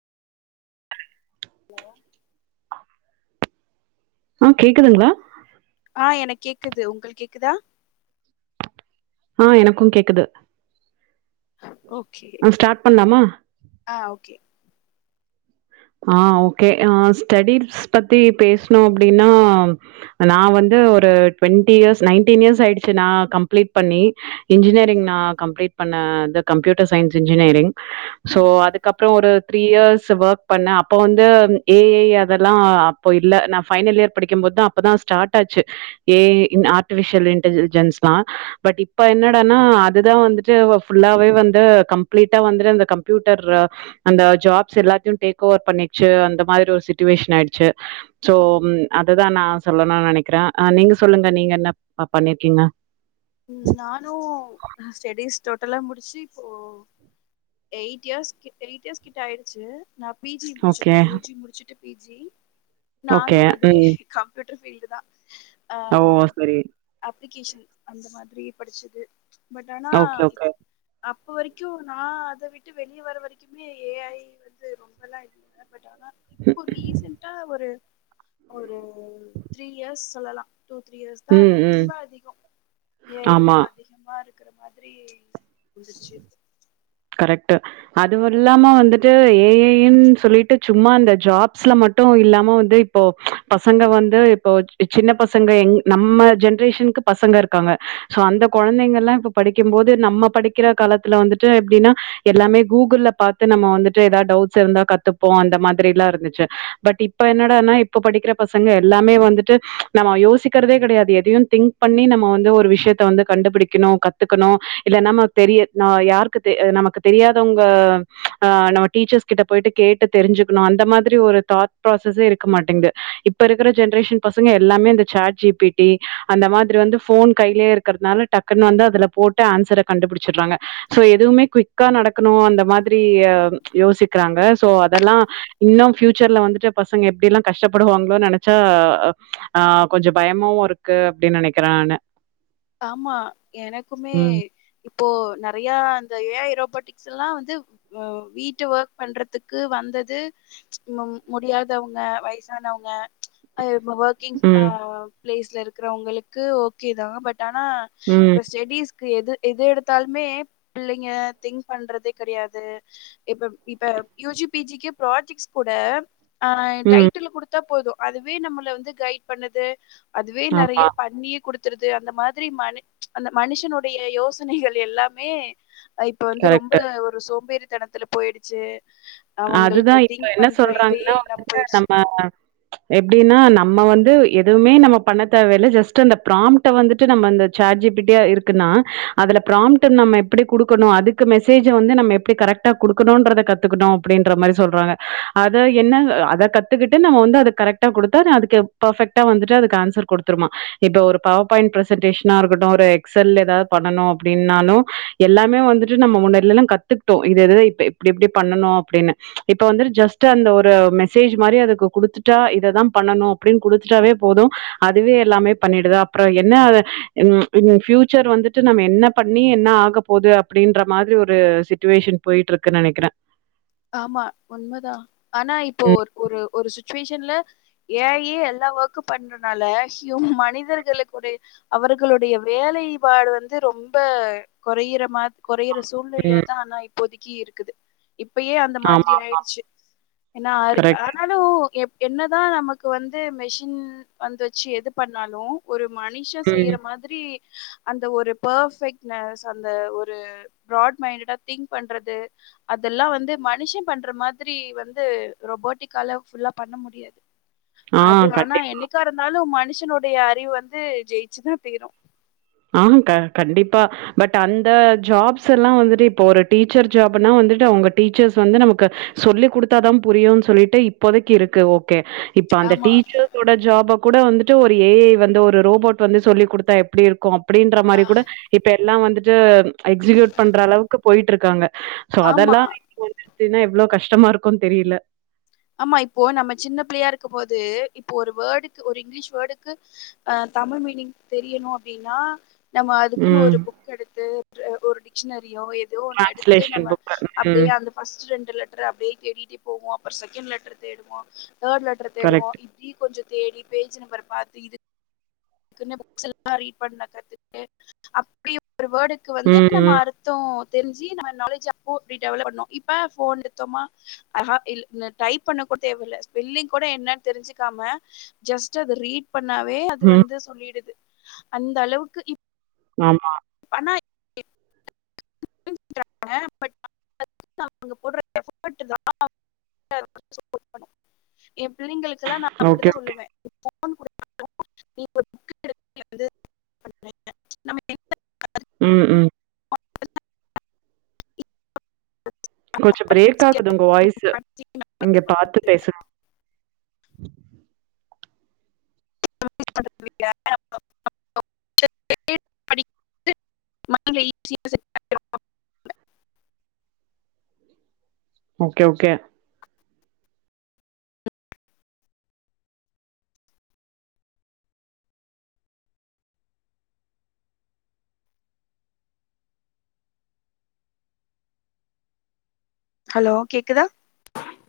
Hello ஆ கேக்குதுங்ளா ஆ எனக் கேக்குது ஒங்ளுக் கேக்குதா ஆ எனக்கும் கேக்குது ஓகே ஆ ஸ்டார்ட் பண்ணலாமா ஆ ஓகே ஆ ஓகே ஆ ஸ்டடிஸ் பத்தி பேசுனு அப்டின்னா நா வந்து ஒரு டுவெண்ட்டி இயர்ஸ் நைன்டீன் இயர்ஸ் ஆயிடுச்சு நா கம்ப்ளீட் பண்ணி இன்ஜினியரிங் நா கம்ப்ளீட் பண்ணது கம்ப்யூட்டர் சயின்ஸ் இன்ஜினியரிங் சோ ம் அதுக்கப்புறம் ஒரு த்ரீ இயர்ஸ் வொக் பண்ணேன் அப்போ வந்து எ ஐ அதெல்லாம் அப்போ இல்ல நா ஃபைனல் இயர் படிக்கும்போது அப்போதா ஸ்டார்ட் ஆச்சு ஏ இன் ஆர்டிபிஷியல் இன்டலிஜென்ஸ்லா பட் இப்ப என்னடானா அதுதான் வந்துட்டு ஃபுல்லாவே வந்து கம்ப்ளீட்டா வந்துட்டு அந்த கம்ப்யூட்டர்ர அந்த ஜாப்ஸ் எல்லாத்தையும் டேக் ஓவர் பண்ணிச்சு அந்த மாரி ஒரு சிட்டுவேஷன் ஆயிடுச்சு சோ அததுதான் நா சொல்லணும்னு நனைக்கிறேன் ஆ நீங்க சொல்லுங்க நீங்க என்ன பண்ணிருக்கீங்க ம் நானும் ஸ்டடிஸ் டோட்டலா முடிச்சு இப்போ எயிட் இயர்ஸ் கிட்ட எயிட் இயர்ஸ் கிட்ட ஆயிச்சு நா பி ஜி ஓகே, முடிச்சிருக்கேன் யூ ஜி முடிச்சுட்டு பி ஜி ஓகே. நானும் அதே ம். கம் யூட்டர் ஃபீல்டு தான் ஓ சரி அப்ளிகேஷன் அந்த மாதிரி படிச்சது பட் ஆனா ஓகே, ஓகே. அப்போ வரைக்கும் நா அத விட்டு வெளியே வர வரைக்குமே ஏ ஐ வந்து ரொம்பல்லா இல்ல பட் ஆனா ரீசன்டா ஒரு ஒரு த்ரீ இயர்ஸ் சொல்லலாம் டூ த்ரீ இயர்ஸ் தான் ம், ம். ரொம்ப அதிகொ ஏ ஐ இதா ஆமா. அதிகமா இருக்கிற மாதிரி வந்துச்சு கரெக்ட்டு அதுவு இல்லாம வந்துட்டு ஏஐ யுன் சொல்லிட்டு சும்மா அந்த ஜாப்ஸ்ல மட்டு இல்லாம வந்து இப்போ பசங்க வந்து இப்போ சின்ன பசங்க எங் நம்ம ஜென்ரேஷனுக்கு பசங்க இருக்காங்க சோ அந்த கொழந்தைங்கள்லா இப்ப படிக்கம் போது நம்ம படிக்கிற காலத்துல வந்துட்டு எப்டினா எல்லாமே கூகுள்ல பாத்து நம்ம வந்துட்டு ஏதாது டவுட்ஸ் இருந்தா கத்துப்போ அந்த மாதிரிலா இருந்துச்சு பட் இப் இப்ப என்னடான்னா இப்ப படிக்கிற பசங்க எல்லாமே வந்துட்டு நம்ம யோசிக்கிறதே கெடையாது எதையு திங்க் பண்ணி நம்ம வந்து ஒரு விஷயத்த வந்து கண்டுபிடிக்கணு கத்துக்கணு இல்ல நம்ம தெரிய நா யார் நமக்கு தெரியாதவுங்க ஆ நம்ம டீச்சர்ஸ் கிட்ட போயிட்டு கேட்டு தெருஞ்சுக்ணு அந்த மாதிரி ஒரு தாட் ப்ராசஸே இருக்க மாட்டேங்து இப்ப இருக்குற ஜென்ரேஷன் பசங்க எல்லாமே இந்த சாட் ஜிபிடி அந்த மாதிரி வந்து ஃபோன் கையிலே இருக்றதுனால டக்குன்னு வந்து அதுல போட்டு ஆன்சர கண்டுபுடுச்சுட்றாங்க சோ எதுவுமே குயிக்கா நடக்கணு அந்த மாதிரி அ யோசிக்கிறாங்க சோ அதெல்லா இன்னொ ஃபியூச்சர்ல வந்துட்டு பசங்க எப்டி எல்லா கஷ்டப்படுவாங்களோ நெனைச்சா ஆ கொஞ்சொ பயமு இருக்கு க்கு அப்டி நெனக்கிறான்னு ஆமா எனக்குமே இப்போ நெறையா அந்த ஏஐ ரோபோட்டிக்ஸ்ல்லா வந்து அ வீட்டு ஒர்க் பண்றதுக்கு வந்தது மம் முடியாதவுங்க வயசானவுங்க [unintelligible] ஒர்கிங் ஆ ம் பிளேஸ்ல இருக்குறவுங்களுக்கு ஓகே தா பட் ஆனா ம் ஸ்டெடிஸ் க்கு எது எது எடுத்தாலுமே பிள்ளெங்கெ திங்க் பண்றதே கெடையாது இப்ப இப்ப யூஜி பிஜிக்கு ப்ராஜெக்ட்ஸ் கூட ஆ ம் டைட்டில் குடுத்தா போது அதுவே நம்மள வந்து கைட் பண்ணுது அதுவே ஆமா நெறையா பண்ணியு குடுத்துருது அந்த மா திரி மனு அந்த மனுஷனுடைய யோசனைகள் எல்லாமே அ இப்ப வந்து ரொம்ப கரெக்ட்டு. ஒரு சோம்பேறி தனத்துல போயிடுச்சு அதுதா அவங்களுக்கு இப்ப திங்க் என்ன பண்ற இதையே சொல்றாங்கன்னா இல்லாம வந்துட்டு போயிடுச்சு நம்ம எப்டின்னா நம்ம வந்து எதுவுமே நம்ம பண்ண தேவெல்ல ஜஸ்ட் அந்த ப்ரா ம்ட்ட வந்துட்டு நம்ம அந்த சேட் ஜிபிட்டியா இருக்குனா அதுல பிராம்ட்ட நம்ம எப்புடி குடுக்கனு அதுக் க்கு மெசேஜ வந்து நம்ம எப்டி கரெக்டா குடுக்கணுன்றத கத்துக்குணோ அப்டின்ற மாரி சொல்றாங்க அத என்ன அத க த்துக்கிட்டு நம்ம வந்து அது கரெக்டா குடுத்தாதா அதுக்கு பர்ஃபெக்ட்டா வந்துட்டு அதுக்கு ஆன்சர் கொடுத்துருமா இப்ப ஒரு பவர் பாயிண்ட் ப்ரெசன்டேஷனா இருக்கட்டு ஒரு எக்ஸ் எல் ஏதாத் பண்ணனு அப்டின்னாலு எல்லாமே வந்துட்டு நம்ம முன்னாடிலல்லா கத்துக்கிட்டோ இது இதத இப்ப எப்டி எப்டி பண்ணனு அப்டின்னு இப்ப வந்து ஜஸ்ட்டு அந்த ஒரு மெசேஜ் மாரி அதுக்கு குடுத்துட்டா இத தா பண்ணனு அப்டின் குடுத்துட்டாவே போது அதுவே எல்லாமே பண்ணிடுதா அப்றொ என்ன ம் ம் ஃப்யூச்சர் வந்துட்டு நம்ம என்ன பண்ணி என்ன ஆக போது அப்டின்ற மாதிரி ஒரு சிட்டுவேஷன் போயிட்டு இருக்குன் நெனக்கிறே ஆமா உண்மதா ஆனா இப்போ ம் ஒரு ஒரு ஒரு சுச்சுவேஷன்ல ஏ ஐ யே எல்லா ஓர்க்கு பண்றனால ஹியூ மனிதர்களுக்குடைய அவர்களுடைய வேலைப்பாடு வந்து ரொம்ப கொறையிறமா கொறையிற சூழ்நிலைய்ல ம் தா ஆனா இப்போதிக்கி இருக்குது இப்பயே அந்த மாதிரி ஆமா ஆயிடுச்சு என்னா கரெக்ட். [unintelligible] ஆலுஉ எப் என்னதா நமக்கு வந்து மெஷின் வந்து வச்சு எது பண்ணாலு ஒரு மனுஷெ ம் செய்யுற மாதிரி அந்த ஒரு பர்ஃபெக்ட்னஸ் அந்த ஒரு ப்ராட் மைண்டடா திங்க் பண்றது அதெல்லா வந் மனுஷெ பண்ற மாதிரி வந்து ரொபோட்டிக்கால ஃபுல்லா பண்ண முடியாது ஆ அது ஆனா கண்டிப்பா. என்னைக்கா இருந்தாலு மனுஷனுடைய அறிவு வந்து ஜெயிச்சுதா தீரு ஆ க கண்டிப்பா பட் அந்த ஜாப்ஸ் எல்லா வந்துட்டு இப்போ ஒரு டீச்சர் ஜாப்னா வந்துட்டு அவங்க டீச்சர்ஸ் வந்து நமக்கு சொல்லி் குடுத்தாதா புரியு சொல்லிட்டு இப்போதைக்கு இருக்கு ஓகே இப்ப அந்த ஆமா டீச்சர்ஸோட ஜாப கூட வந்துட்டு ஒரு ஏ ஐ வந்து ஒரு ரோபோட் வந்து சொல்லி் குடுத்தா எப்டி இருக் கு அப்டின்ற மாரி கூட இப்ப எல்லா வந்துட்டு எக்ஸிகியூட் பண்ற அளவுக்கு போயிட்டுருக்காங்க சோ ஆமா அதெல்லா [unintelligible] எவ்ளோ கஷ்டமா இருக்குன் தெரில ஆமா இப்போ நம்ம சின்ன பிள்ளையா இருக்கம் போது இப்போ ஒரு வேர்டுக்கு ஒரு இங்கிலிஷ் வேடுக்கு அ தமிழ் மீனிங் தெரியணு அப்டின்னா நம்ம அதுக்குன்னு ம். ஒரு புக் எடுத்து ஒரு ட்ஷனரியோ ஏதோ ஒண்ணு எடுத்து டிரான்ஸ்லேஷன் நம்ம புக். அப்டியே ம். அந்த ஃபஸ்ட் ரெண்டு லெட்டர அப்டியே தேடிட்டே போவோ அப்ரோ செகண்ட் லெட்டர தேடுவோ தேர்ட் லெட்டர தேடுவோ கரெக்ட். டி கொஞ்ச தேடி பேஜ் நம்பர் பாத்து இது க்குனே புக்ஸ் எல்லா ரீட் பண்ண கத்துகிட்டு அப்டி ஒரு வேடுக்கு வந்து ம், நம்ம ம், அர் த்தோ தெரிஞ்சி நம்ம நாலேஜ் அப்போ அப்டி டெவலப் பண்ணோ இப்ப போன் எத்தோம்மா அ ஹ இல் டைப் பண்ண கூட தேவையில்ல ஸ்பெல்லிங் கூட என்னன் தெரிஞ்சுக்காம ஜஸ்ட் அது ரீட் பண்ணாவே அது ம். வந்து சொல்லிடுது அந்த அளவுக்கு ஆமா இப்ப ஆனா [unintelligible] ஆ பட் [unintelligible] அவங்க போட்ற ஃபோர்ட்டு தா [unintelligible] எ பிள்ளைகளுக்குல்ல நா ஓகே, அப்டித்தா ஓகே. சொல்லுவே [inaudible] ம் ம் கொஞ்ச பிரேக் படிச்சு ஆகுது உங்க வாய்ஸ்சு படிச்சு இங்க பாத்து பேசு [inaudible] [inaudible] ஓகே ஓகே ஹலோ கேக்குதா